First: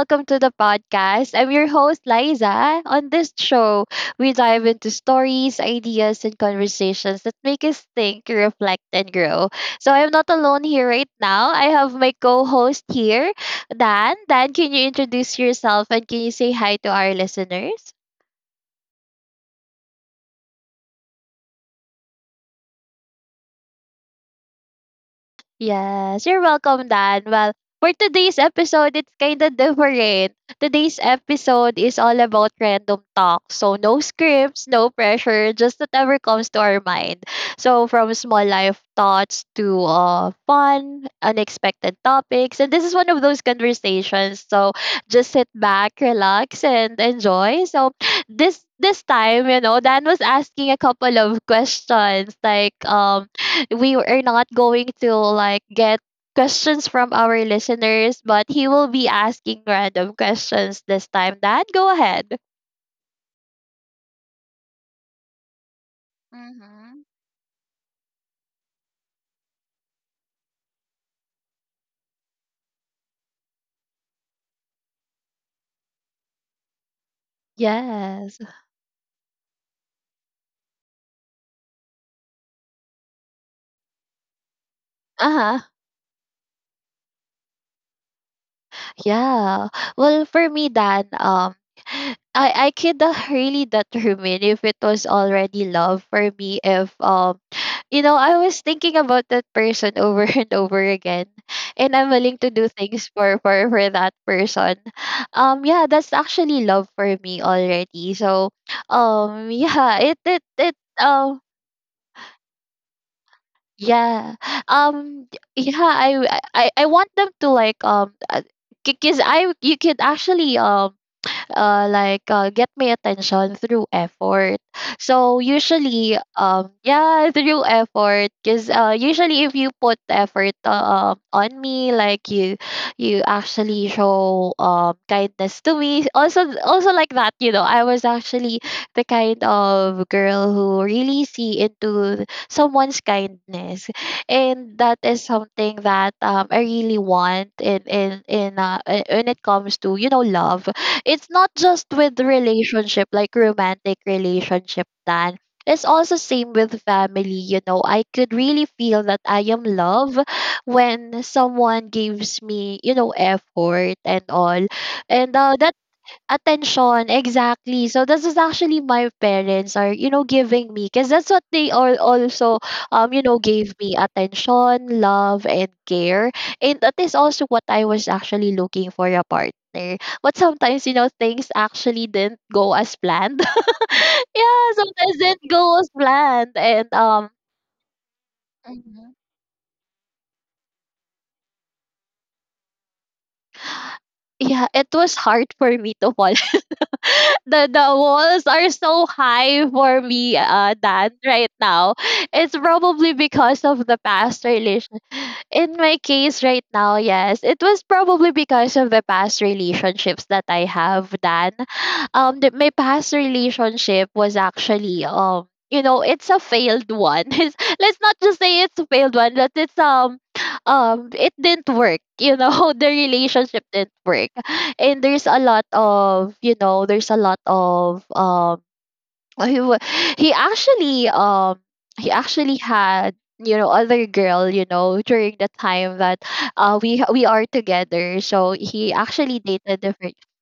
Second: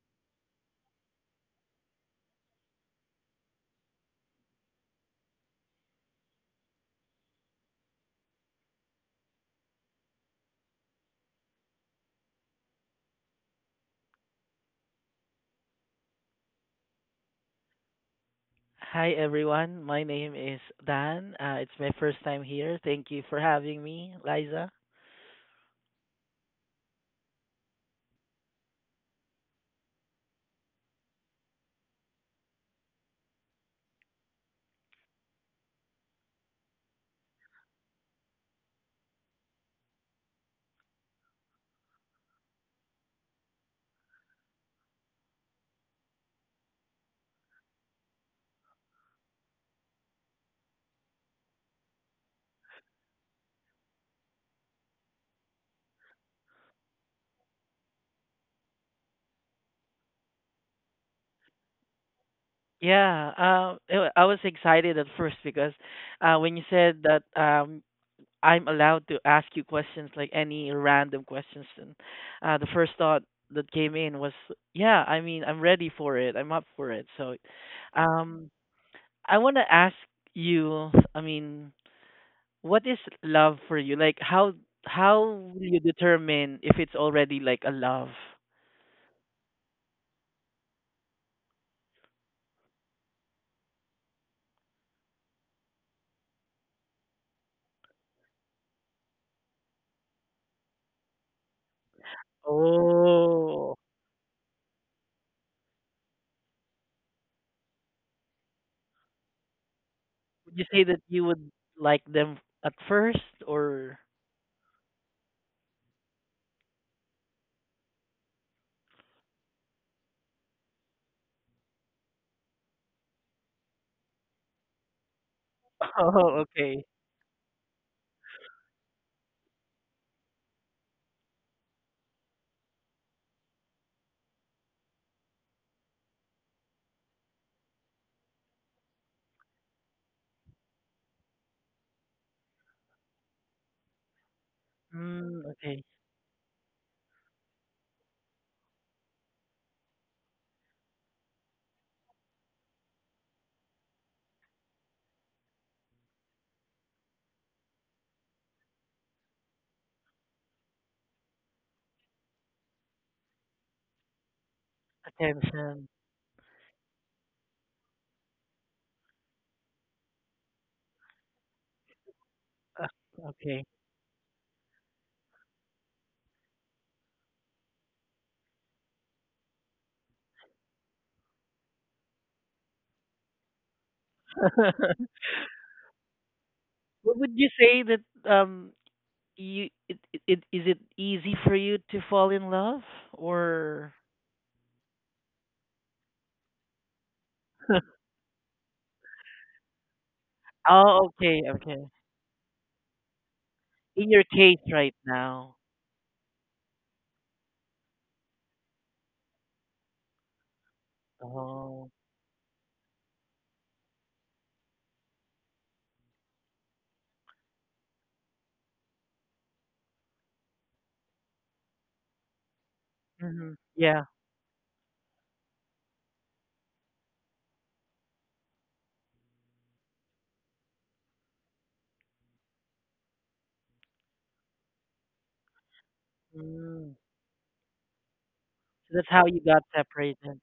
Welcome to the podcast. I'm your host, Liza. On this show, we dive into stories, ideas, and conversations that make us think, reflect, and grow. So I'm not alone here right now. I have my co host here, Dan. Dan, can you introduce yourself and can you say hi to our listeners? Hi everyone, my name is Dan. It's my first time here. Thank you for having me, Liza. Yes, you're welcome, Dan. Well, for today's episode, it's kind of different. Today's episode is all about random talk. So no scripts, no pressure, just whatever comes to our mind. So from small life thoughts to fun, unexpected topics. And this is one of those conversations. So just sit back, relax, and enjoy. So this time, Dan was asking a couple of questions like, we are not going to like get questions from our listeners, but he will be asking random questions this time. Dad, go ahead. Yeah, I was excited at first because when you said Mm-hmm. that I'm allowed to ask you questions like any random questions, and the first thought that came in was, yeah, I mean, I'm ready for it. I'm up for it. So, Yes. um, I want to ask you. I mean, what is love for you? Like how will Uh. you determine if it's already like a love? Yeah. Well, for me, Dan, I could really determine if it was already love for me. If you know, I was thinking about that person over and over again, and I'm willing to do things for Oh, that person. Yeah, that's actually love for me already. So yeah, it it would you it say that you um. would like them at first or Yeah. Um yeah, I I want them to like because I you could actually like get my attention through effort. So usually, oh, okay. yeah, through effort, because usually if you put effort, on me, like you actually show kindness to me. Also, like that, you know, I was actually the kind of girl who really see into someone's kindness, and that is Mm, okay. something that, I really want in when it comes to, you know, love. It's not just with relationship like romantic relationship, Dan. It's also same with family, you know. I could really feel that I am love when someone gives me, you know, effort and all. And that Attention. attention exactly. So this is actually my parents are, you know, giving me because that's what they all also, Uh, you know, okay. gave me attention, love and care, and that is also what I was actually looking for a partner. But sometimes, you know, things actually didn't go as planned. Yeah, sometimes didn't go as planned. And What would you say that um Mhm. you it, it, it is it easy for you to fall in love or Yeah, it was hard for me to fall. The walls are so high for me, oh, Dan, okay, right okay. now. It's probably because of the In your past case right relation. now? In my case right now, yes, it was probably because of the past relationships that I have, Dan. Oh. My past relationship was actually, you know, it's a failed one. Let's not just say it's a failed one, but it didn't work. You know, the Mhm. relationship didn't work, and there's a lot of, you know, there's a lot of he wa- he actually um he actually had, you know, other girl, you know, during the time that Mm. we are together. So he So that's how you actually got dated different. separated.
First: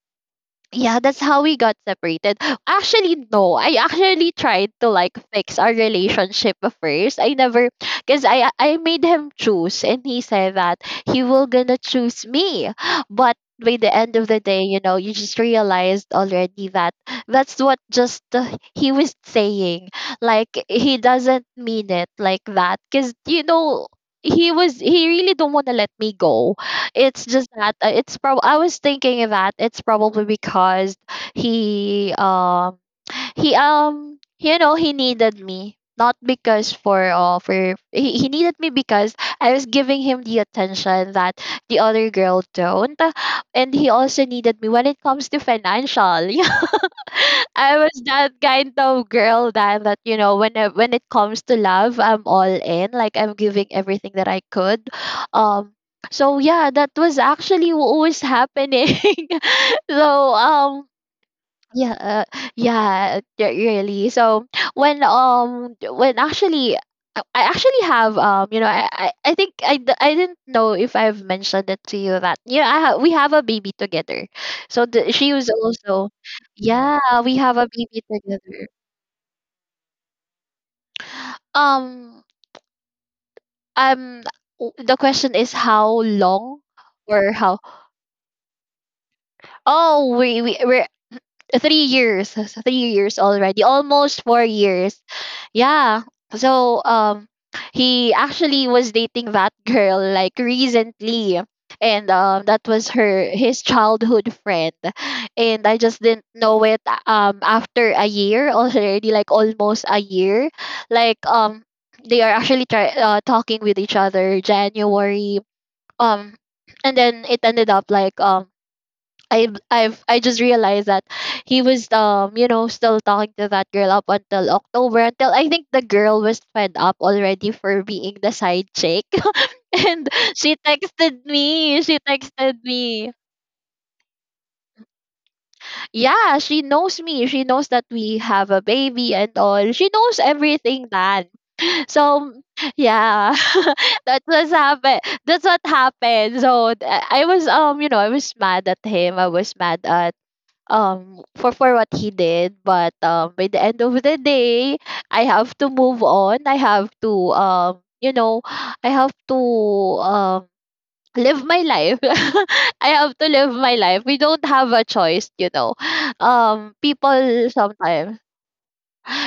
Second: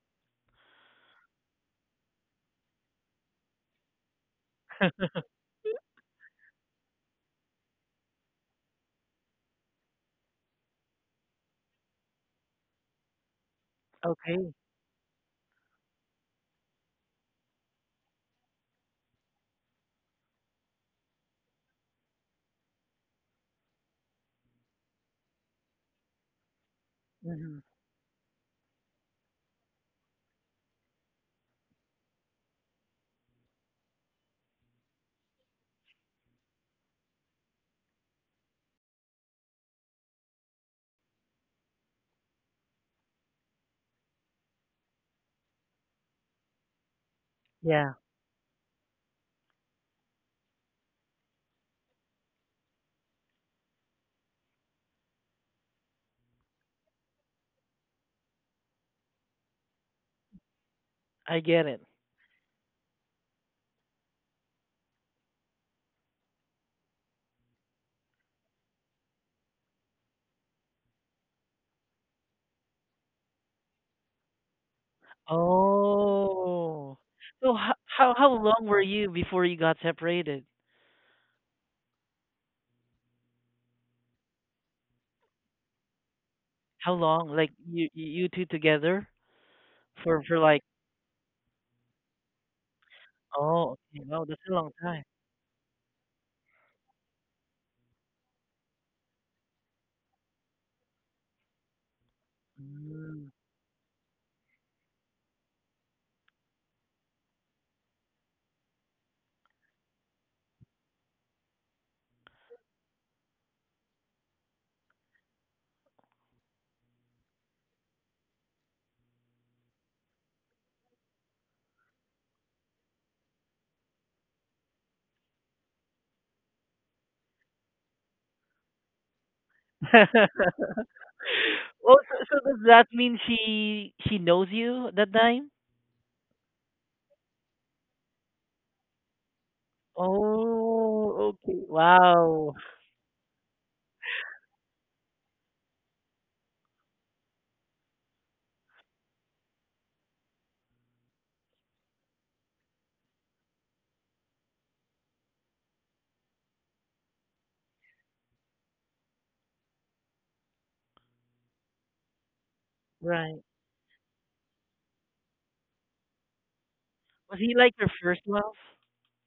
Yeah, that's how we got separated. Actually, no. I actually tried to like fix our relationship first. I never, because I made him choose, and he said that he will gonna choose me. But by the end of the Okay. day, you know, you just realized already that that's what just, he was saying. Like he doesn't mean it like that. Cause you know, he really don't wanna let me go. It's just Mhm. that, it's prob I was thinking that it's probably because he um he, you know, he needed me, not because for, he needed me because I was giving him the attention that the other girl don't, and he also needed me when it comes to financial. I Yeah, was that kind of girl then, that you know, when it comes to love, I'm all in. Like I'm giving everything that I could. um so yeah, that was actually what was happening. So um I get it. yeah, yeah, yeah, really. So when actually I actually have, you know, I think I didn't know if I've mentioned it to you that yeah we have a baby together. So she was also Oh. yeah, we So have a how baby how how long together. were you before you got separated? Um um the question is how long, How long? or Like how. you two together Oh, for we we like, we 3 years. 3 years oh, already, okay, almost wow, that's four a long years time. Yeah, so he actually was dating that girl like recently, and that was Mm. her his childhood friend, and I just didn't know it. After a year already, like almost a year, like um they are actually talking with each other January, um and then it ended up like, I just realized that he was, you know, still talking to that girl up until October, until I think the girl was fed up already for being the side chick. And Well, she so, texted does that me. mean she knows you that time? Yeah, she knows me. She knows that we have a baby and all. She knows everything then. Oh, okay. So Wow. yeah, that was happen that's what happened. So I was, you know, I was mad at him. I was mad at for what he did. But by the end of the day, I have to move on. I have to, you know, I have to, um live my life. I have to Right. live my life. We don't have a choice, you know. Was People he like your sometimes. first love?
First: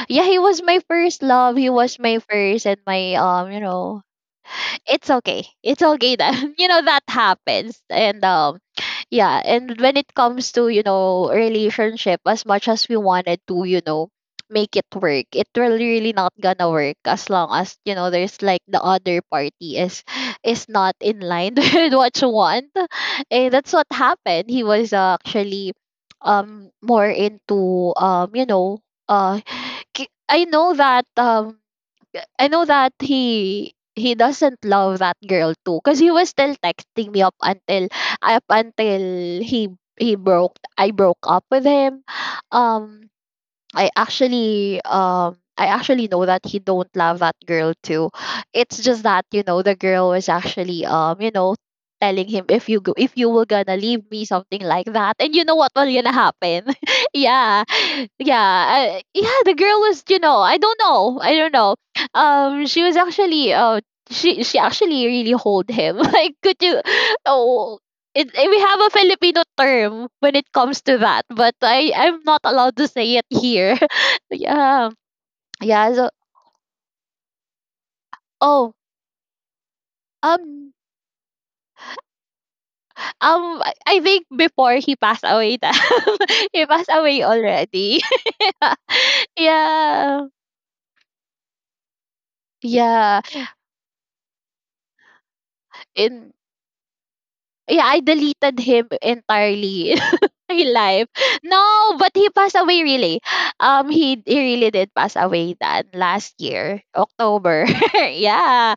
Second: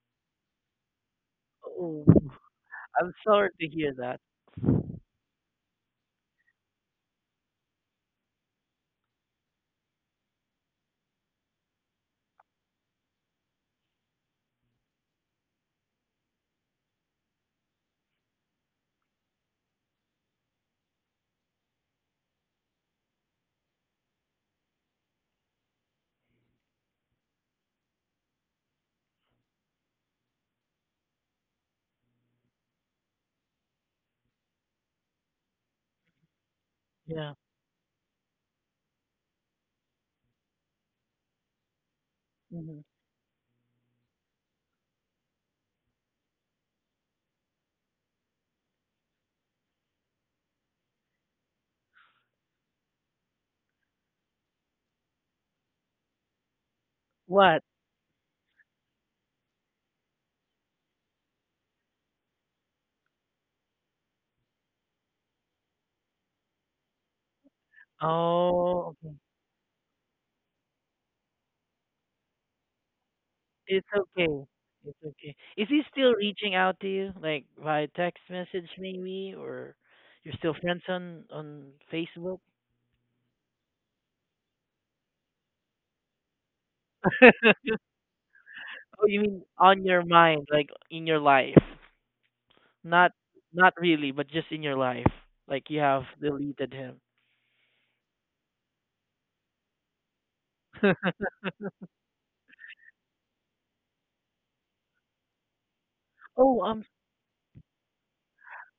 Yeah, he was my first love. He was Oh. my first and I'm my, sorry you to hear know. that. It's okay. It's okay that, you know, that happens. And yeah, and when it comes to, you know, relationship, as much as we wanted to, you know, make it work, it really really not gonna work as long as, you know, there's like the other party is not in line with what you want. And that's what happened. He was, actually, more into, you know, uh I know that, I know that he doesn't love that girl too, because he was still texting me Yeah. up until up until he broke. I broke up with him. Mhm. Um I actually know that he don't love that girl too. It's just that, you know, the girl was actually, you know, telling him if you go, if you were gonna leave me, something like that. And you know what was gonna happen? What? Yeah. Yeah. Yeah, the girl was, you know, I don't know. I don't know. She was actually she actually really hold him. Like could you, oh, we have a Oh, okay. Filipino term when it comes to that, but I'm not allowed to say it here. It's okay. Yeah, It's okay. Is he yeah. So still reaching out to you, like via text message oh, maybe, or you're still um friends on Facebook? I think before he passed away, that he passed away already. Oh, you mean on your Yeah, mind, like in your life? Not yeah. not really, but just in your life. Like you have In, deleted him. yeah, I deleted him entirely. Real life. No, but he passed away really. He really did pass away that last Oh, year, I'm. October. Yeah.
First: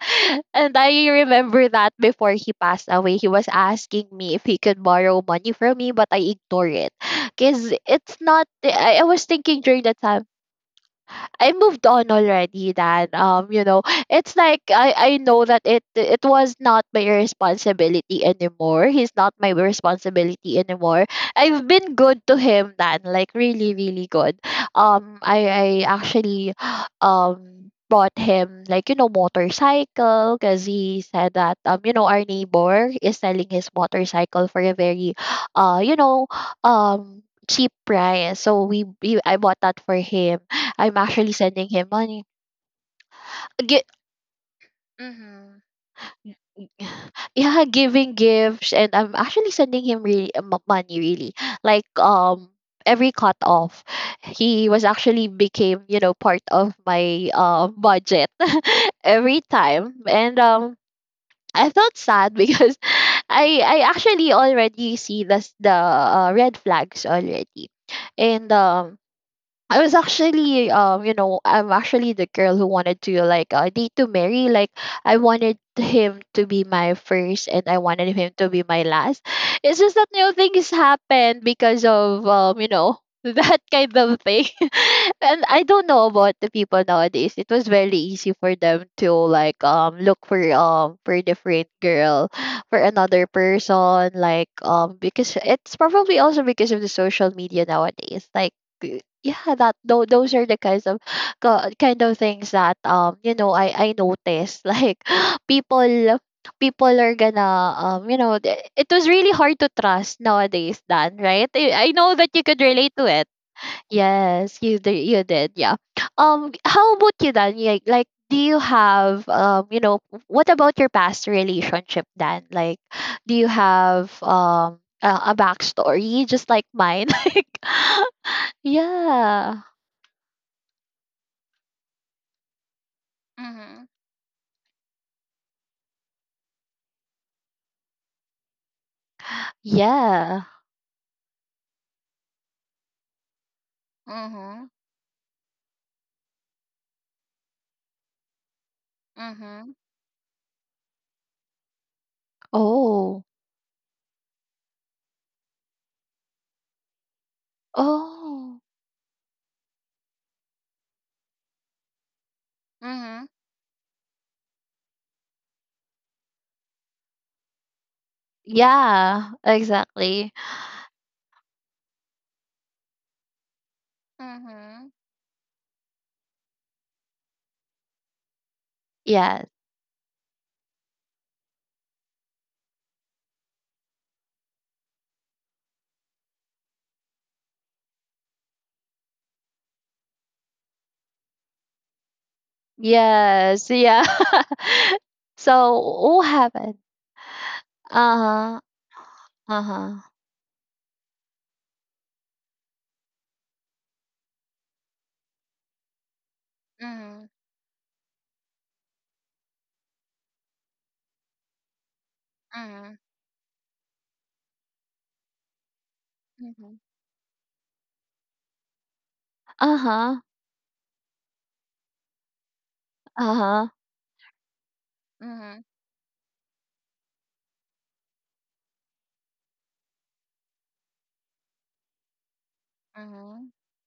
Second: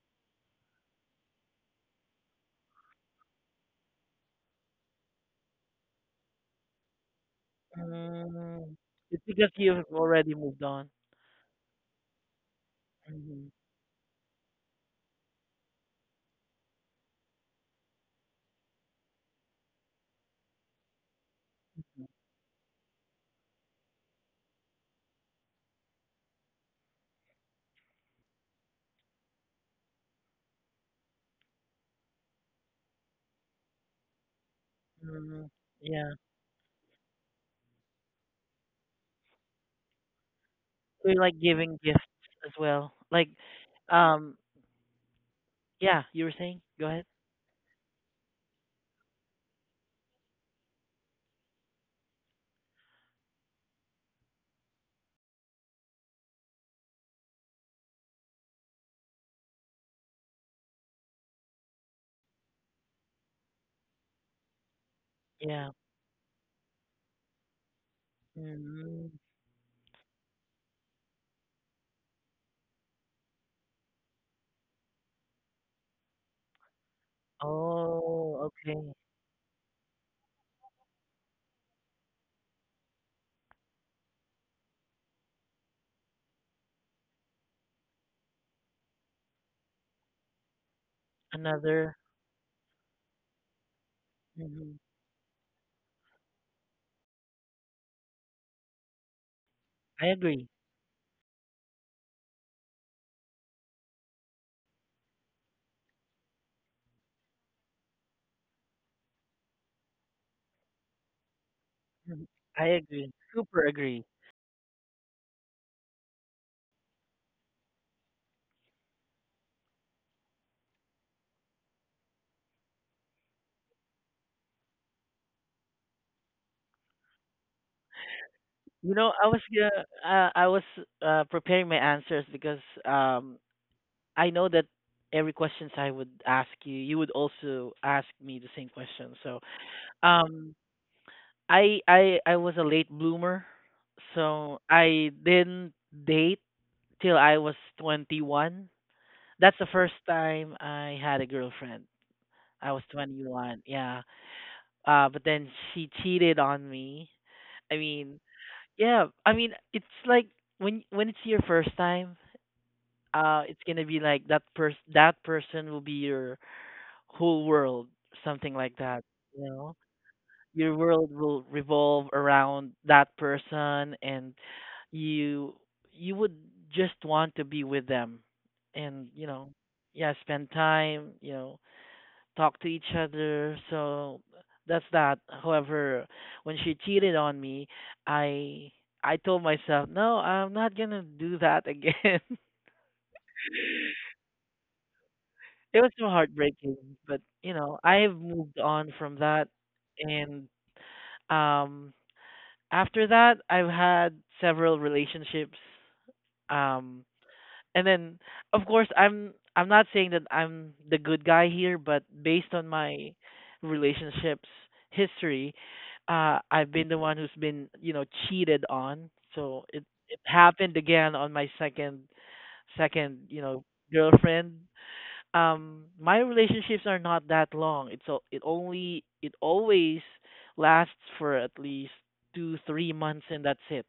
And I remember that before he passed away, he was asking me if he could borrow money from me, but I ignored it. Cause it's not, Um, I it's was because thinking during you've that time already moved on. I moved on already, Dad. Hmm. You know, it's like I know that it was not my responsibility anymore. He's not my responsibility anymore. I've been good to him, Dad. Like really, really good. I actually bought him like, you know, motorcycle, because he said that, you know, our neighbor is selling his motorcycle for a very, Mm, you yeah. know, um cheap price. So we I bought that for him. I'm We actually like sending giving him gifts money. as well. Like, Gi- um, mhm. yeah, you were saying? Go ahead. Yeah, giving gifts, and I'm actually sending him really money. Really, like um every cut off, he was actually became, you know, part of my budget, every time. And I felt sad because I actually already see the Yeah. Red flags already. And Mm. I was actually, you know, I'm actually the girl who wanted to like, date to marry. Like I wanted him to be my first, and I wanted him Oh, to be my okay. last. It's just that, you know, things happened because of, you know, that kind of thing. And I don't know about the people nowadays. It was very easy for them to like look for a different Another. girl, for another person, like Hmm. Because it's probably also because of the social media nowadays, like yeah I those are agree. the kinds of kind of things that I noticed like people are gonna it was really hard to trust nowadays, Dan, right? I know Mhm. that you could I relate to agree. it. Super agree. Yes, you did, you did, yeah. How about you, Dan? Like do you have what about your past relationship, Dan? Like, do you have a backstory just like mine? Like, You know, yeah. I was preparing my answers because um, Mhm. I know that every questions I would ask you, you would also ask me the same question. So, Yeah. um, I was a late bloomer, so Mhm. I didn't date till I was 21. That's the Mhm. first time I had a girlfriend. I was Oh. 21, yeah. But then she cheated on me. I mean, Oh. yeah, I mean, it's like when it's your first time, Mhm. It's gonna be like that person will be your whole world, something like that, Yeah, you know? exactly. Your world will revolve around that person, and Mhm. you you would just want to be with them, and Yes. Yeah, spend time, talk to each other. So that's that. However, when she cheated on me, i I told myself, no, I'm not going to do that again. It Yes. Yeah. So was so what heartbreaking, happened? but I've moved Uh-huh. on from that. Uh-huh. And um after that I've had several relationships. Um Mhm. and then, of course, I'm not saying that I'm the good guy here, but based on Mhm. my relationships history, I've Mhm. been the one who's been, cheated on. So it Uh-huh. happened again on my second, Uh-huh. girlfriend. Mhm. My relationships are not that long. It's o- it only It always lasts for at least two, 3 months, and Mhm. that's it.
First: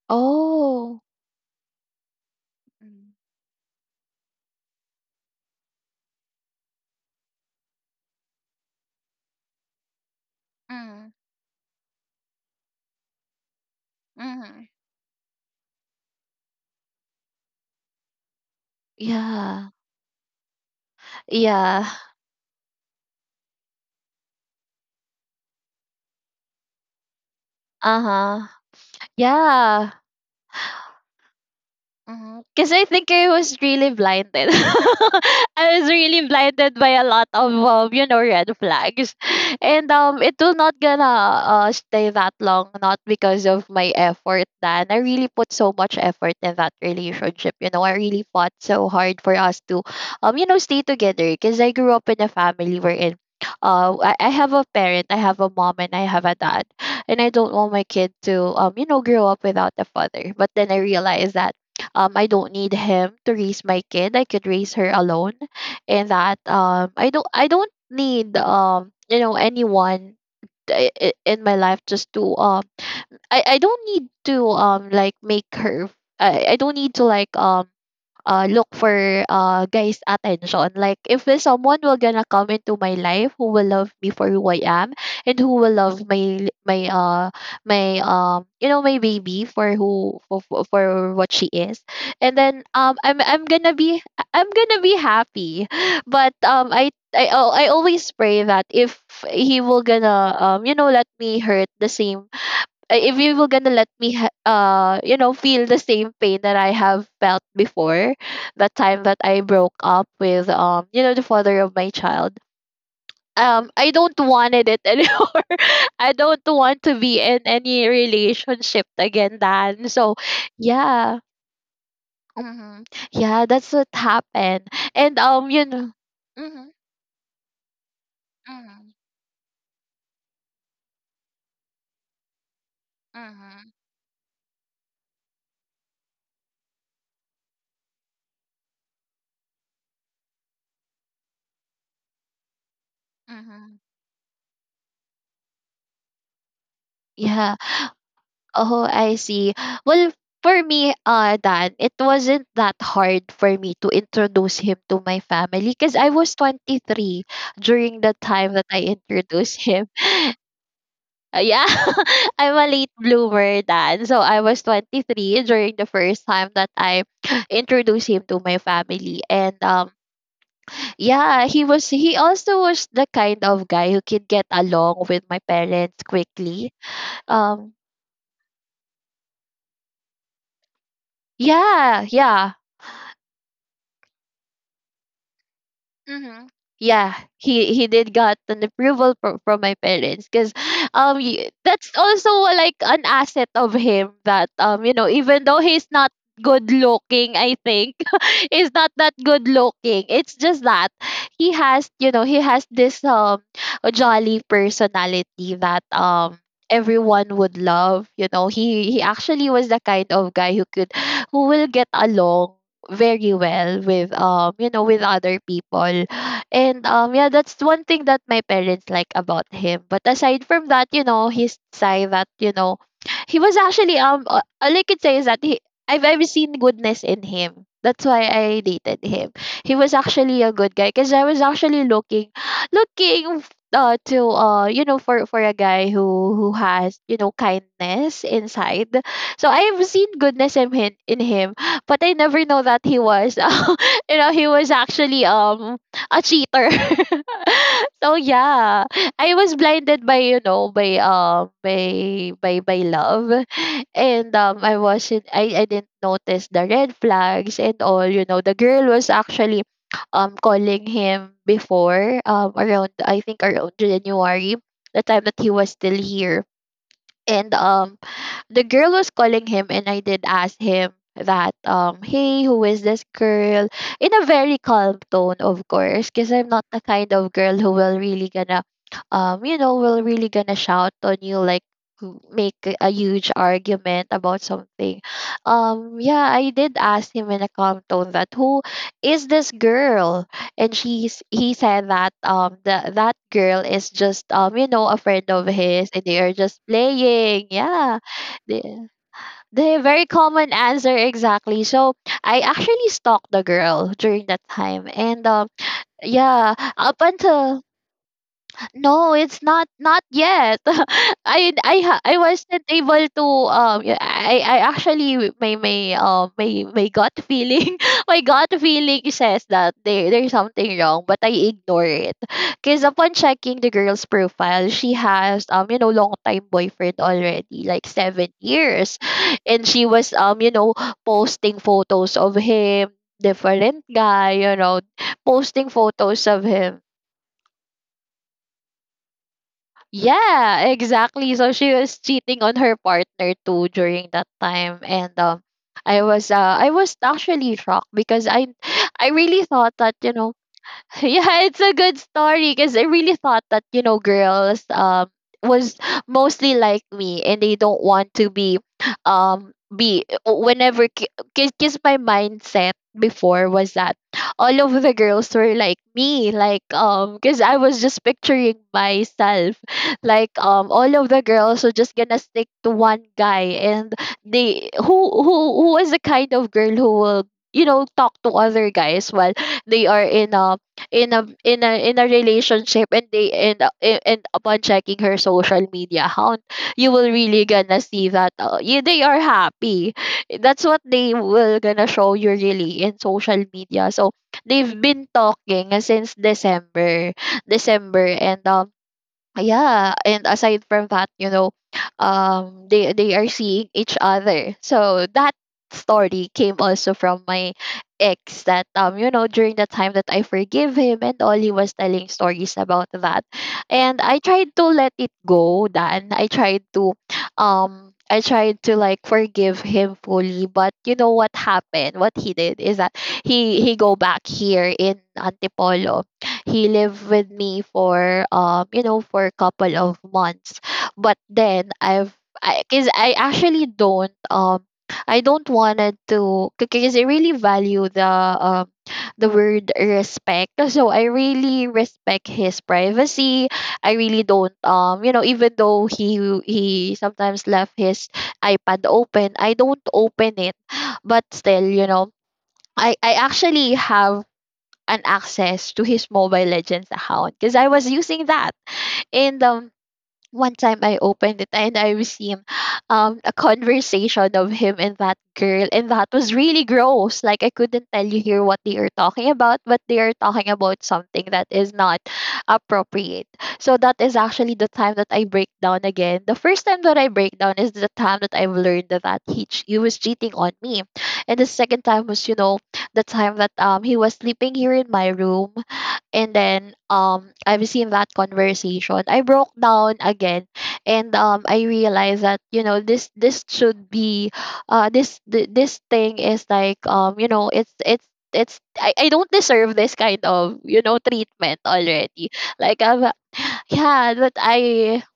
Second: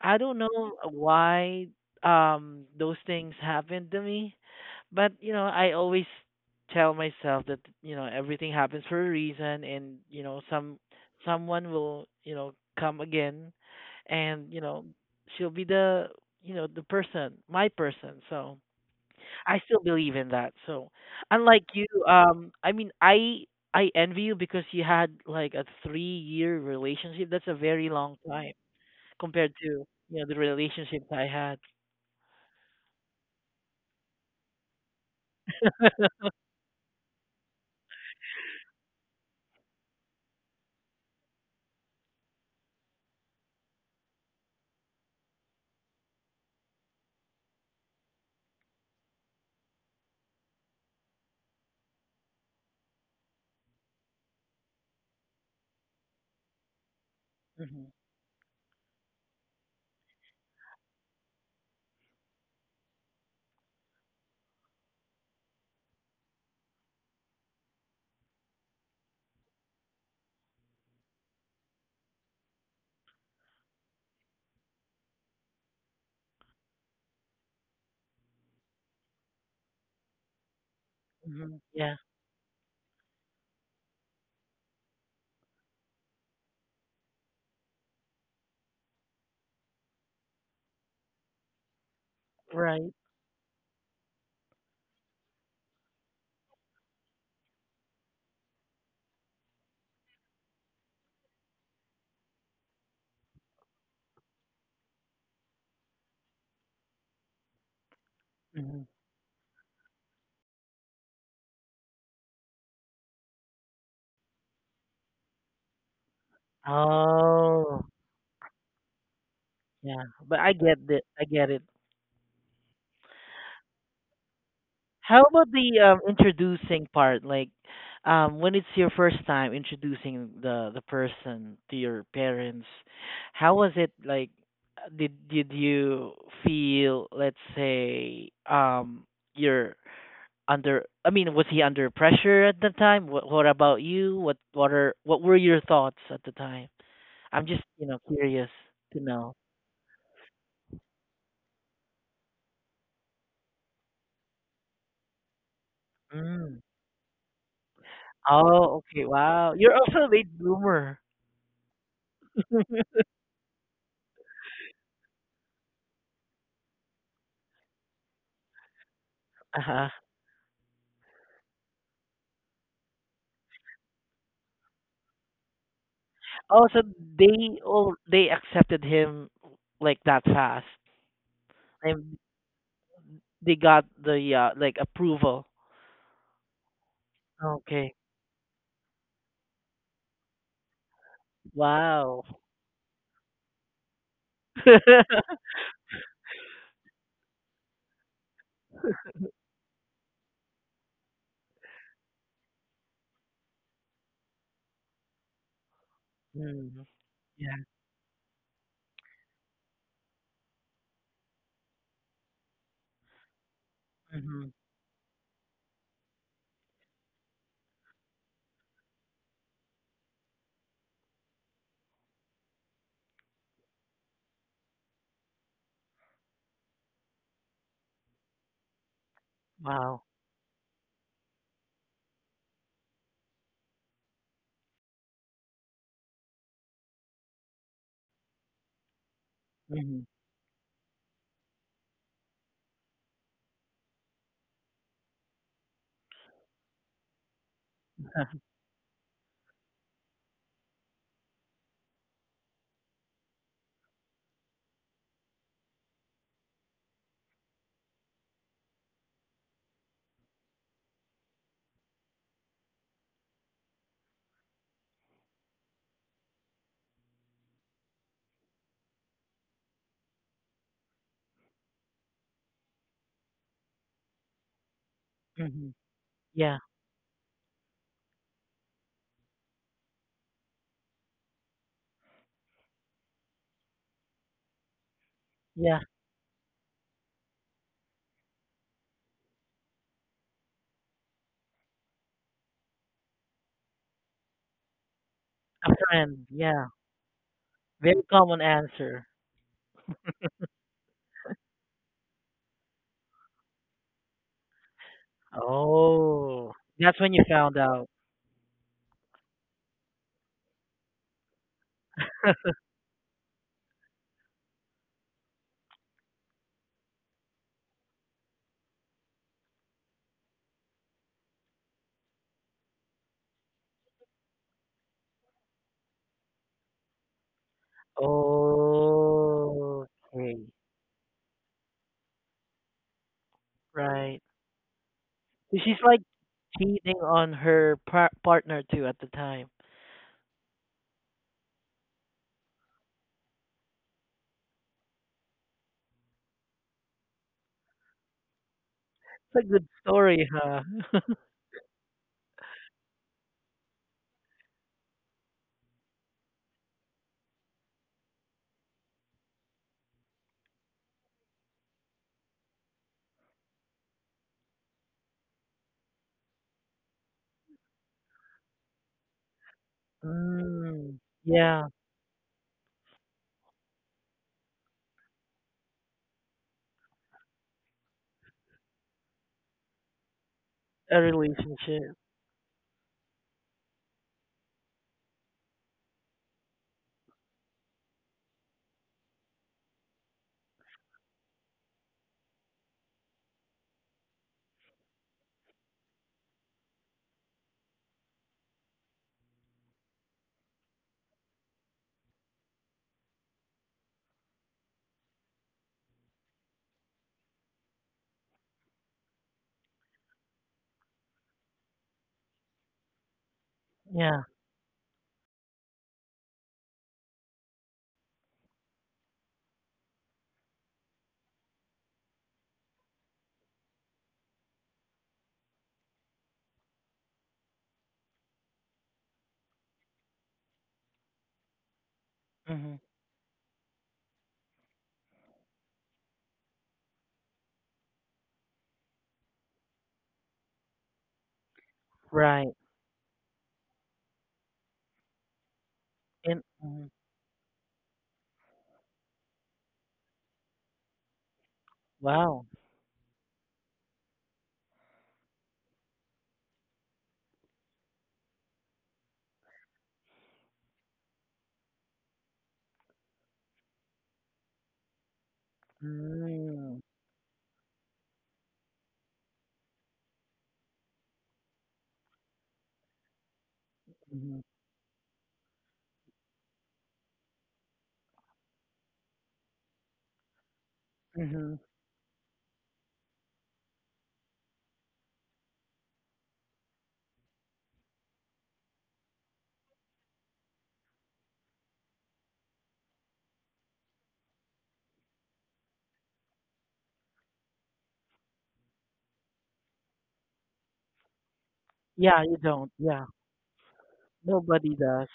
I don't know Oh. why those Mhm. things happened to me, but I always tell myself that everything happens for a reason, and some Mhm. someone will come again, and Mhm. She'll be the you know the person, my person. So I Yeah. still believe in that. So unlike you, Yeah. I mean, I envy you because you had like a 3-year relationship. That's a very long Uh-huh. time compared to Yeah. The relationships I had. Because I think I was really blinded. I was really blinded by a lot of red flags, and it will not gonna stay that long. Not because of my effort, Dan. I really put so much effort in that relationship. You know, I really fought so hard for us to, stay together. Because I grew up in a family wherein, I have a parent, I have a mom, and I have a dad, and I don't want my Hmm. kid to, grow up without a father. But then I realized that I don't need him to raise my kid. I could raise her alone. And that I don't need anyone in my life just to um, I don't need to like make her, I don't need to like look for guys' attention. Like, if there's Hmm. someone who Yeah, gonna come into my life who will love me for who I am and who will love my my my you know my baby for who for what she is, and then right. um, I'm gonna be, I'm gonna be happy. But um, I. I always pray that if he will gonna let me hurt the same if you were gonna let me feel the same pain that I have felt before, that Hmm. time that I broke up with the father of my child, um, I don't wanted it anymore. I don't want to be in any Oh, relationship again, Dan, yeah. so But I get it. yeah. I get it. Hmm. Yeah, that's what happened. And How um, about you the know. Hmm. introducing part? Like, when Mm-hmm. it's your Mm-hmm. first time introducing the person to your parents, how Mm-hmm. was it? Like, did you feel, let's say, your under I mean, was he under pressure at the time? What Mm-hmm. about you? What were your thoughts at the time? I'm Yeah. just, curious Oh, to I know. see. Well, for me, Dan, it wasn't that hard for me to introduce him to my family because I was Mm. 23 during the time that I Oh, okay. Wow. introduced You're him. also a late bloomer. Yeah, I'm a late bloomer, Dan. So I was 23 during the first time that I introduced him to my family. And Uh-huh. Yeah, he was, he also was the kind of guy who could get along with my parents Oh, quickly. so they Um, all they accepted him like that fast. yeah, And yeah. they got the like approval. Mm-hmm. Yeah, he he Okay. did got an approval from my parents because um, that's Wow. also like an asset of him that even though he's not good looking, I think he's not that good looking. It's just that he has, you know, he has this um, a jolly personality that um, Mm. everyone would Yeah. love. You know, he actually was the kind of guy who could, who will get along very well with Hmm. With other people. And um, yeah, that's one thing that my parents like about him. But aside from that, you know, his side that you know, he was actually all I could say is that he I've ever seen goodness in him. That's why I dated him. He was Wow. actually a good guy because I was actually looking, looking uh, to for a guy who has, you know, kindness inside. So I've seen Hmm. goodness in him, but I never know that he was, you know, he was actually um, a cheater. So yeah, I was blinded by, you know, by love, and um, I wasn't I didn't notice the red flags and all. You know, the girl was actually um, calling him before um, around I think around January, the time that he was still here. And um, the girl was calling him, and I did ask him that um, hey, who is this girl? In a very calm tone, of Hmm. course, because I'm Yeah. not the kind of girl who will really gonna will really gonna shout on you, like make a huge argument about something. Yeah. Um, yeah, I did ask him in a calm tone that who is this girl, and she's he said that um, that girl is just a friend of A his, and they friend, are just yeah. playing. Yeah, Very common the, answer. the very common answer, exactly. So I actually stalked the girl during that time, and Oh, yeah, up that's when you found until, out. no, it's not not yet. I wasn't able to um, yeah, I actually my gut feeling, my gut feeling says that there's something wrong, but I ignore it. Cause upon checking the girl's profile, she has um, you know, long time boyfriend already, like 7 years, and she was um, Okay, you know, posting photos of him, different right. guy, you know, So posting she's like photos of him. cheating on her partner too at the time. Yeah, exactly. So she was cheating on her partner too during that time, and I was actually shocked because I really It's a good thought that you story, know. huh? Yeah, it's a good story because I really thought that, you know, girls um, was mostly like me, and they don't want to be um, be whenever, because my mindset before was that all of the girls were like me, like um, because I was just picturing myself like um, all Mm, of the girls yeah, were just gonna stick to one guy. And they who is the kind of girl who will, you know, talk to other guys while they are in a a in a in a relationship. in a relationship. And they end up, end upon checking her social media account, you will really gonna see that yeah, they are happy. That's what they will gonna show you really in social media. So they've been talking since December, and um, ah, yeah, and aside from that, you know, um, they are seeing each other. So that story came also from my ex that um, you know, during the time that I forgive him and all, he was telling stories about that. And I Yeah. tried to let it go, then I tried to um, I tried to like forgive him fully. But you know what happened, what he did is that he go back here in Antipolo. He lived with me for for a couple of months, but then I've I Hmm. because I actually don't um, I don't wanted to, because I really value the um, the word respect, so I really respect Right. his privacy. I really don't um, you know, even though he And mhm. he sometimes left his iPad open, I don't open it. But still, you know, Wow. I actually have an access to his Mobile Legends account because I was using that. And one time I opened it and I was seeing um, a conversation of him and that girl, and that was really Mm. gross. Like, I couldn't tell you here what they are talking about, but they are talking about something that is not appropriate. So that is Hmm. actually the time that I break down again. The first time that I break down is the time that I've learned that he, he was cheating on me. And the Hmm. second time was, you know, the time that um, he was sleeping here in my room, and then um, I was in that conversation. I broke down again, and um, I realized that, you know, this should be uh, this thing is like um, you know, it's, I don't deserve this kind of, you know, treatment Yeah, already, you don't. like Yeah, I, yeah, but nobody I, does.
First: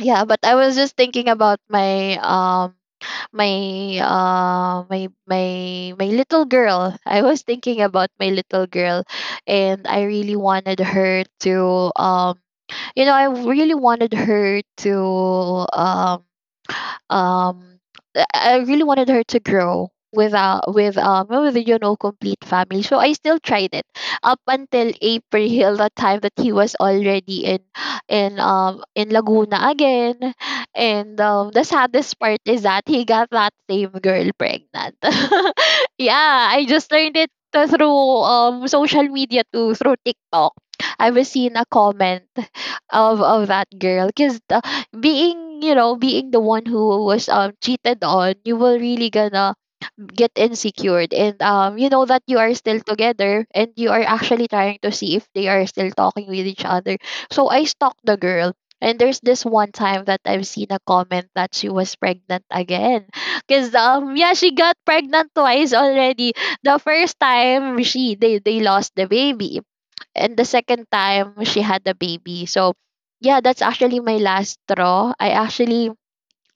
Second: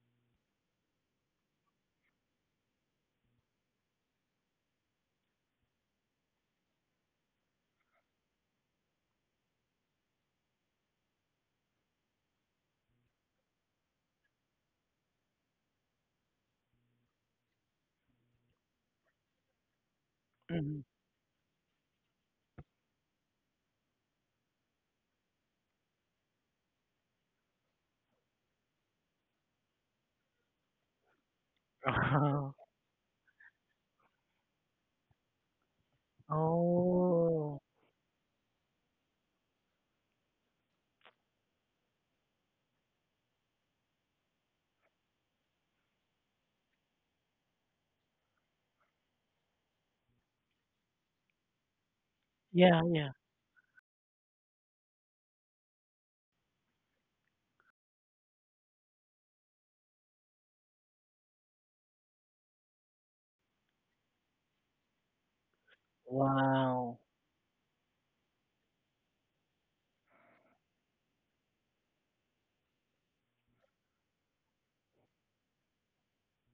yeah, but I was just thinking about my um, my uh my my my little girl. I was thinking about my little girl, and I really wanted her to um, you know, I really wanted her to um, um, I really wanted her to grow without Hmm. with um, with, you know, complete family. So I still tried it up until April, the time that he was already in um, in Laguna again. And um, the saddest part is that he got that same girl pregnant. Yeah, I just learned it Oh, through um, social media too, through TikTok. I was seeing a comment of that girl because being being the one who was cheated on, you will really gonna get insecure, and you know that you are still yeah, yeah. together and you are actually trying to see if they are still talking with each other. So I stalked the girl, and there's this one time that I've seen a comment that she was pregnant again because yeah, she got pregnant twice already. The Wow. first time she they lost the baby, and the second time she had a baby. So yeah, that's actually my last straw. I actually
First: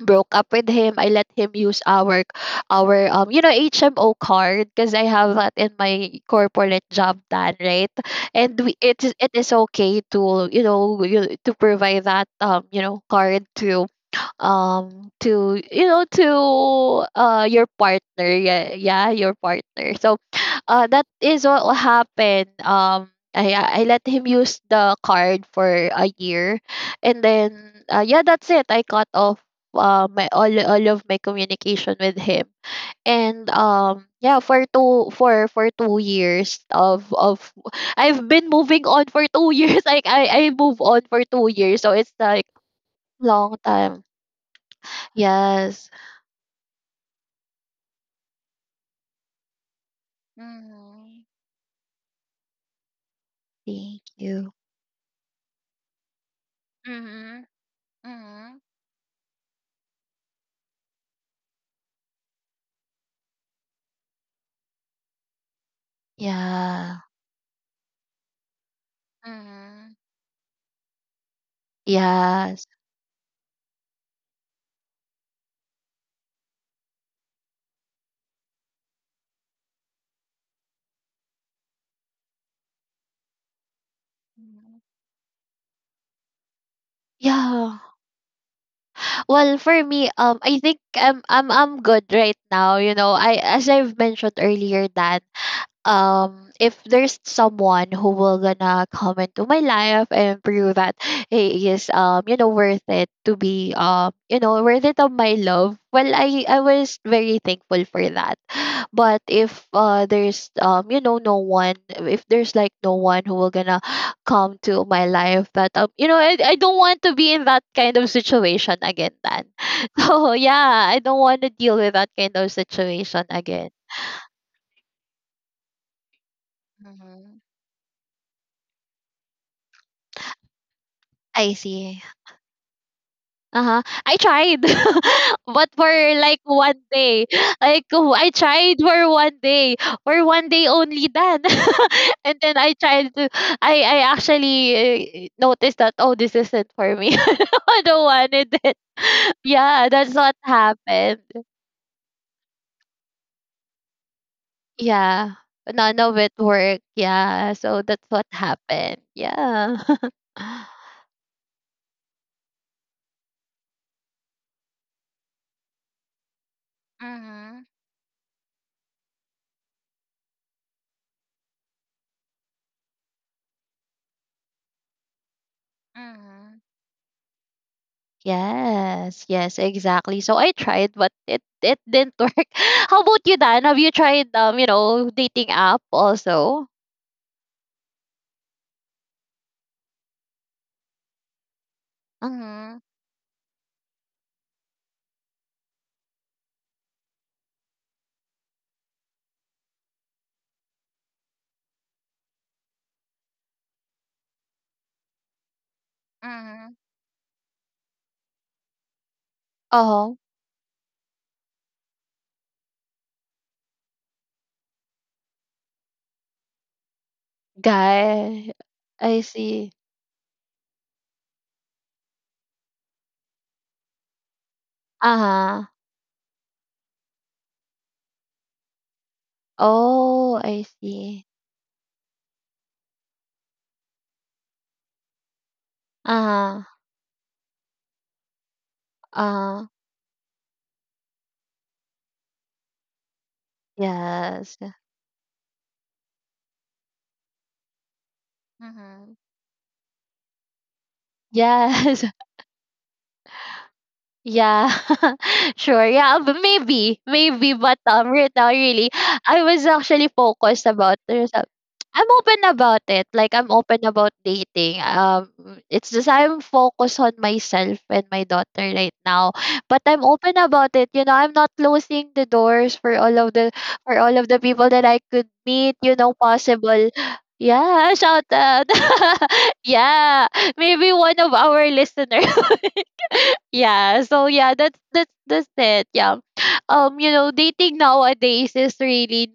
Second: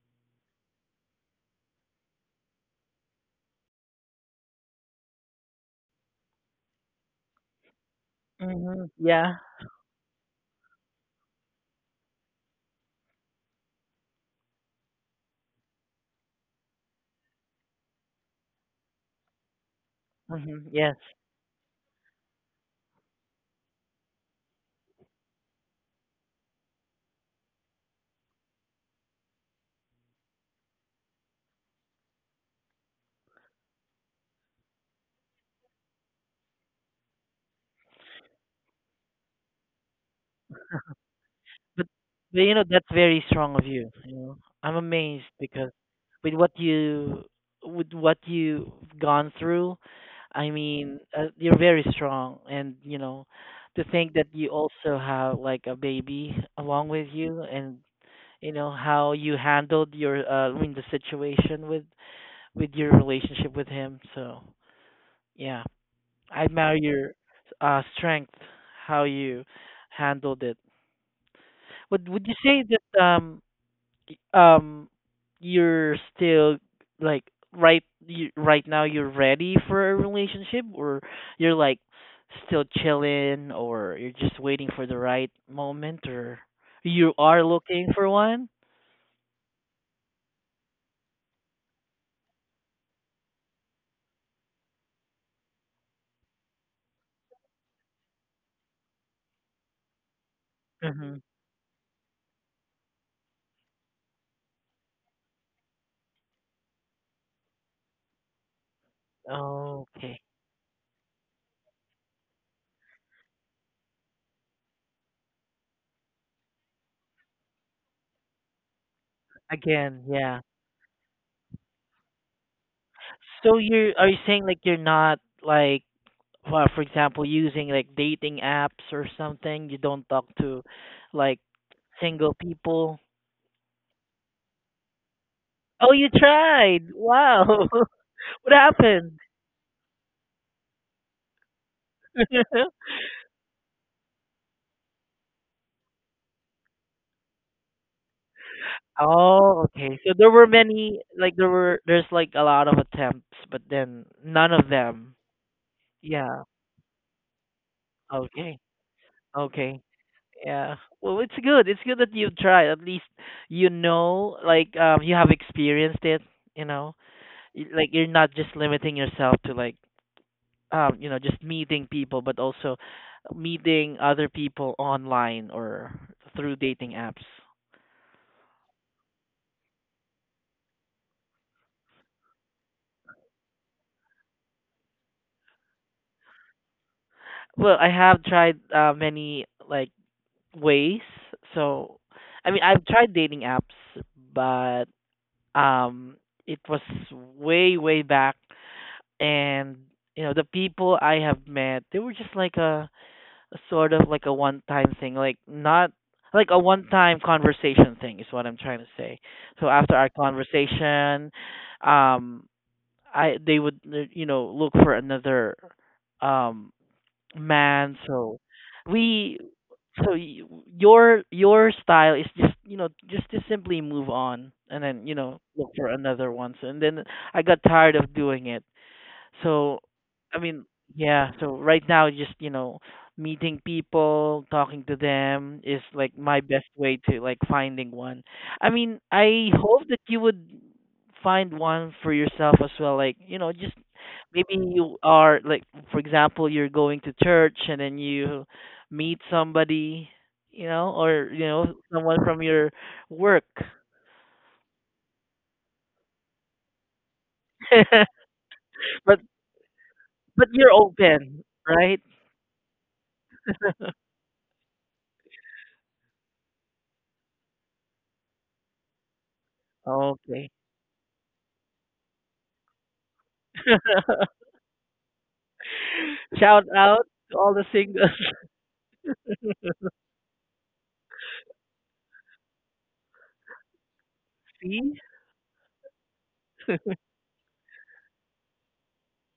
broke up with him. I let him use our you know, HMO card, because I have that in my corporate job done, right? And we, Mm-hmm. it is it Yeah. is okay to you know, you, to provide that you know card to to your partner, yeah, yeah, your partner. So Mm-hmm. Yes. that is what will happen. I let him use the card for a year, and then yeah, that's it, I cut off my all of my communication with him. And yeah, for two for 2 years of I've been moving on for 2 years like I move on for 2 years, But, so it's but like you know that's very strong long of you. time. You know, I'm amazed because Yes. with what you with what you've gone through, I mean, Mhm. You're very strong, and to Thank think that you you. also have like a baby along with you, Mhm. and you Mhm. know how you handled your I mean the situation with your relationship with him. So yeah, I admire Yeah. your strength, how you Mhm. handled it. Would you say Yes. that y- um you're still like, right now you're ready for a relationship, or you're like still chilling, or you're just waiting Mhm. for the right moment, or you are Yeah. looking for one? Well, for me, I think I'm good right now. You know, I as I've mentioned earlier that if there's someone who will gonna come into my life and prove that Mhm. he is you know, worth it to be you know, worth it of my love, well, I was very thankful for that. But if Okay. there's you know, no one, if there's like no one who will gonna come to my life, that you know, I don't want to be in that kind of situation again, then Again, so yeah. yeah, I don't want to deal with that kind of situation So again. you're are you saying like you're not like, well, for example, Mm-hmm. using like dating apps or something, you don't talk to like I see. single people? Uh-huh. I tried. But for Oh, you like one tried. day. Wow. Like What oh, I tried for happened? one day. For one day only then. And then I tried to, I actually noticed that oh, this isn't for me. I don't wanted it. Oh, Yeah, okay. So that's there what were many, happened. like, there's like a lot of attempts, but then none of them. Yeah. None of it Yeah. worked. Yeah. So that's what Okay. happened. Yeah. Okay. Yeah. Well, it's good. It's good that you tried. At least like you have experienced it, you know. Mm-hmm. Like you're not just limiting yourself to like, just meeting people, but also meeting other people online or through Mm-hmm. dating apps. Yes, yes, exactly. So I tried, but it didn't work. How about you, Dan? Have you tried you know, dating app also? Well, I have tried many like ways. So, I mean, Mm-hmm. I've tried dating apps, but um, it was way way back, and the people I have met, they were just like sort of like a one time thing, like not like a Mm-hmm. one time conversation thing is what I'm trying to say. So after our Oh, conversation, um I they would look for another um man. Guy. I we see. so your style is just to simply move on, and then look Uh-huh. for another one. So, and then I got tired of doing it. So, I Oh, mean, I see. yeah, so right now just, meeting people, talking to them is like my best Uh-huh. way to like finding one. I mean, I Uh, hope that you would find one for yourself as well. Like, just maybe yes. you are like, for example, you're going to church and then you Mm-hmm. meet somebody, or Yes. someone from your work. Yeah, sure. Yeah, but maybe, maybe. But right now, really, But I was actually but focused you're about there's open, a- right? I'm open about it. Like I'm open about dating. It's just I'm focused on myself and my daughter right now. But I'm open Okay. about it. You know, I'm not closing the doors for all of the, for all of the people that I could meet. You know, Shout possible. out to all the Yeah, singles. shout out. Yeah, maybe one of our listeners, yeah, so yeah, that's See? that's that's it, yeah. You know, dating nowadays is really,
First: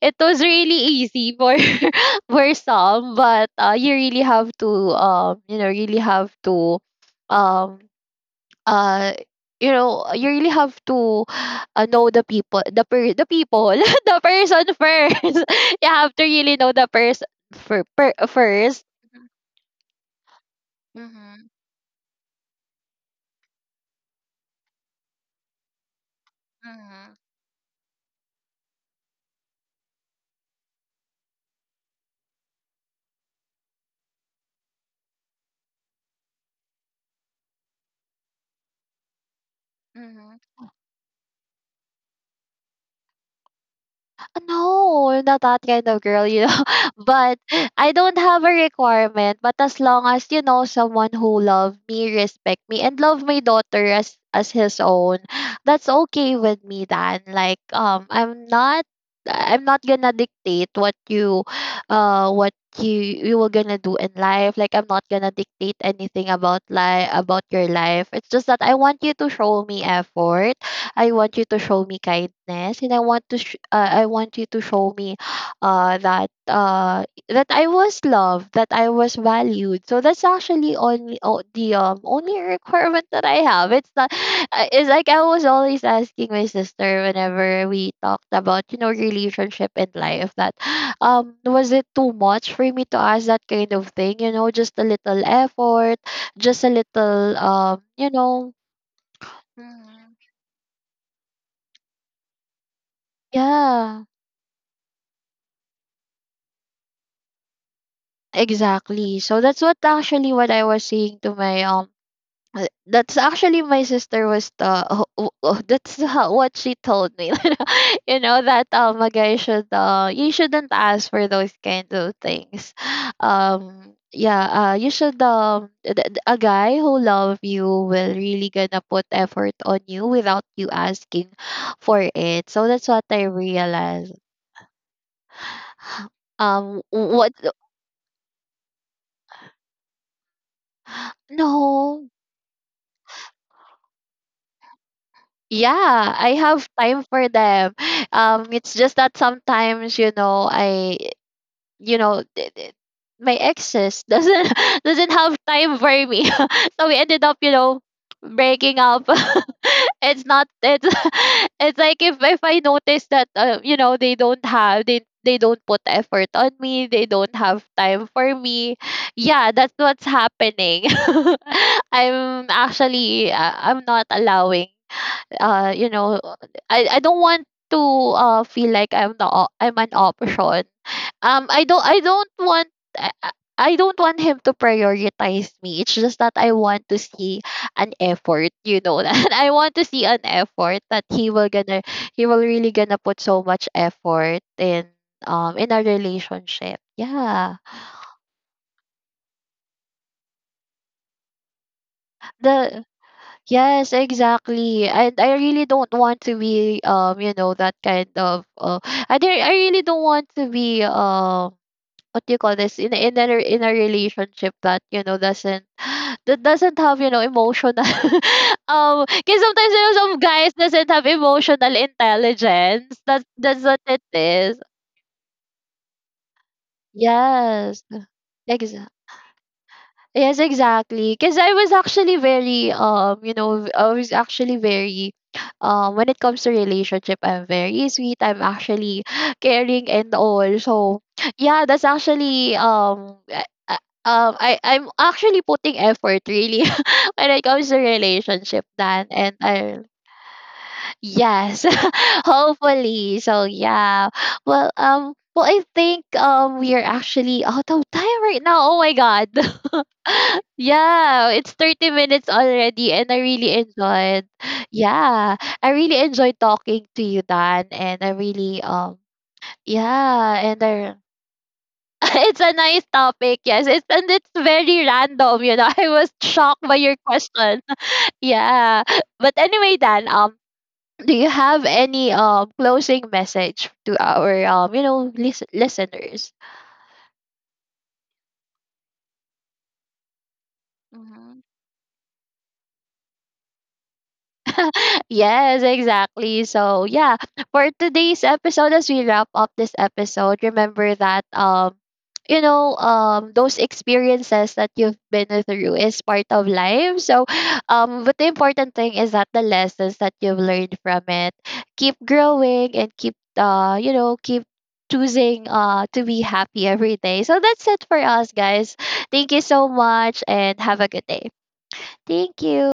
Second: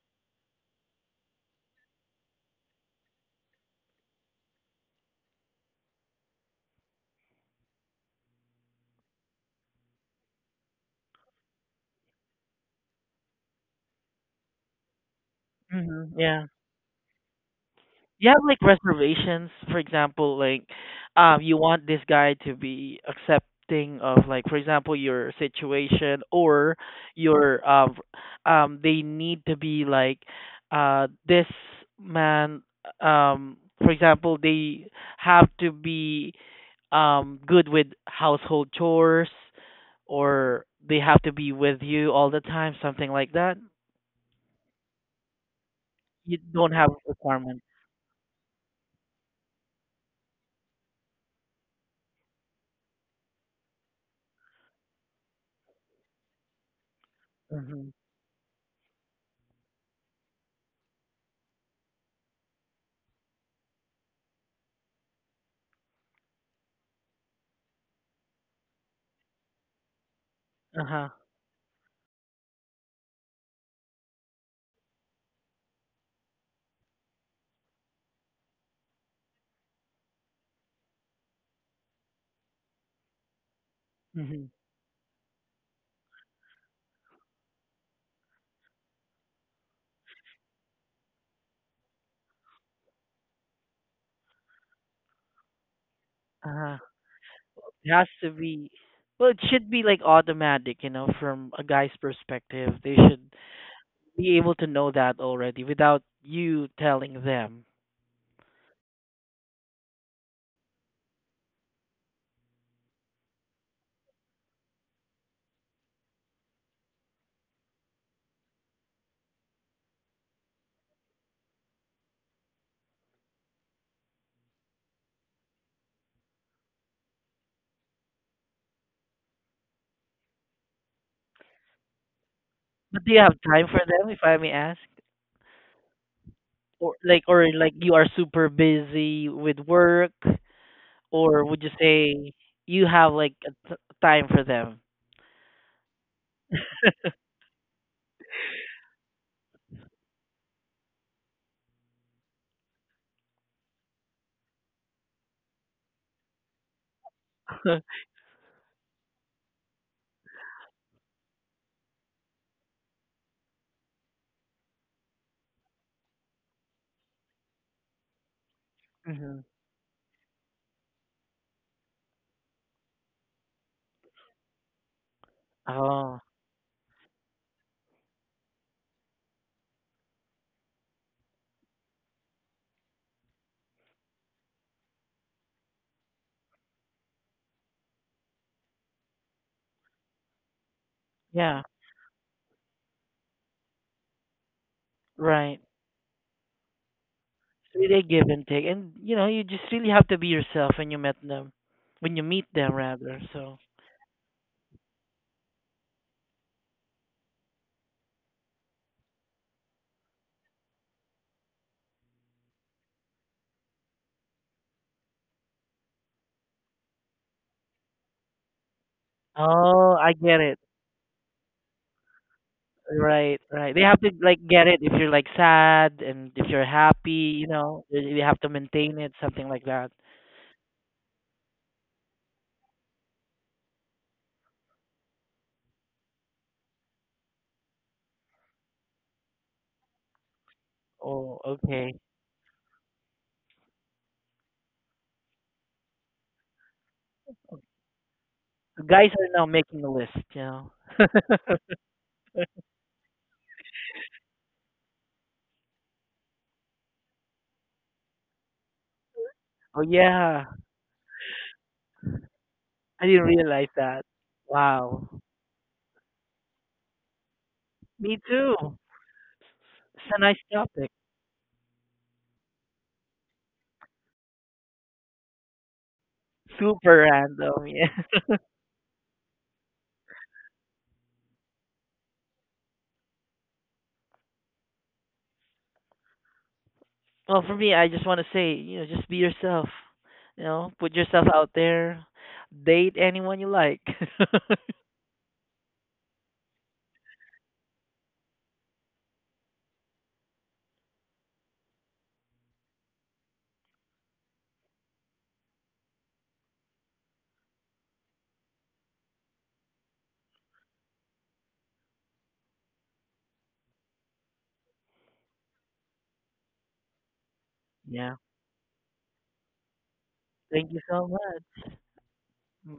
it was really easy for for some, but you really have to you know, really have to, um uh you know, you really have to know the people, the the people the person first. You have Hmm. to Yeah. really know the person You have like first. reservations, for example, like Mm-hmm. you want this guy to be accepting of, like, for example, your situation, or your they need to be like, this man, for example, they have to be good with household chores, Mm-hmm. or they have to be with you all the time, something like that. No, not that kind of girl, You you know. don't have a But requirement. I don't have a requirement. But as long as you know, someone who love me, respect me, and love my daughter as his own, that's okay with me. Then, like, Mhm. I'm not gonna dictate what you, what you were gonna do in life. Like, I'm not gonna dictate anything about life, about your life. It's just that I want you to show me effort. I Uh-huh. want you to show me kindness, and I want to I want you to show me that that I was loved, that I was valued. So that's actually only o- the only requirement that I have. It's not. Mhm. It's like I was always asking my sister whenever we talked about, you know, relationship and life, that was it too much for me to ask that kind of thing? You know, just a little effort, just a Uh-huh. little It has you to know. be. Well, it should be like Hmm, automatic, from a guy's perspective. They should yeah. be able to know that already without you telling them. Exactly. So that's what I was saying to my that's actually, my sister was the oh, oh, oh, that's how, what she told me. You know that a guy should you shouldn't ask for those kinds of things. Yeah, you should a guy who love you will really gonna put effort on you without you asking for it. So that's But what do you I have time for them, realized. if I may ask? Or like, What? or like you are super busy with work, or would you No. say you have like a time for them? Yeah, I have time for them. It's just that sometimes, you know, I, you know, my exes doesn't doesn't have time for me, so we ended up, you know, breaking up. it's not it's it's like, if I notice that you know, they don't have, they don't put effort on me, they don't have time for me. Hmm. Yeah, that's what's happening. I'm actually I'm not allowing you know, Oh, I don't want to feel like I'm an option. I don't, I don't want, I, I I don't want him to prioritize me. It's just that I want to see an effort, you know that. I want to see an effort that yeah, he will really gonna put so much effort right. in a relationship. Yeah. It's really a give and take, and you just really have to be yourself when you met them, when you meet them The rather. So, Yes, exactly. And I really don't want to be you know, that kind of I don't, I really don't want to be what do you call this, in a- in a in a relationship that, you know, doesn't that doesn't have, you know, emotional because sometimes, you know, oh, I some get guys it. doesn't have emotional intelligence. That's Right, that's right. what They have it to like is. get it if you're like sad and if you're happy. You Yes. know, they have to maintain it, something like that. Yes, exactly. Because I was actually very, you know, I was actually very, when it comes to relationship, I'm very sweet. I'm actually caring and all. So, Oh, yeah, that's okay. actually, I I'm actually putting effort really when it comes to relationship. So Then, guys are and now I making a list. You know. yes, hopefully. So yeah. Well, well, I think we are actually out of time right now. Oh my god. Oh, yeah, Yeah, it's 30 minutes already I and I didn't really realize that. enjoyed. Wow. Yeah, I really enjoyed talking to you, Dan, and I Me too. really It's a yeah, nice and topic. I it's a nice topic, yes. It's, and it's very random, you know. I was shocked by your Super question. random. Yeah. Yeah. But anyway, Dan, do you have any closing message to our you know, listeners? Well, for me, I just want to say, just be yourself. You know, put yourself out there. Date anyone you like. Yes, exactly. So yeah, for today's episode, as we wrap up this episode, remember that you know, those experiences that you've been through is part of life. So, but the important thing is that the lessons that you've learned from it, keep growing and keep you know, keep choosing to be happy every day. So that's it for Yeah. us, guys. Thank you so much and Thank you have a good so day. much. Thank you.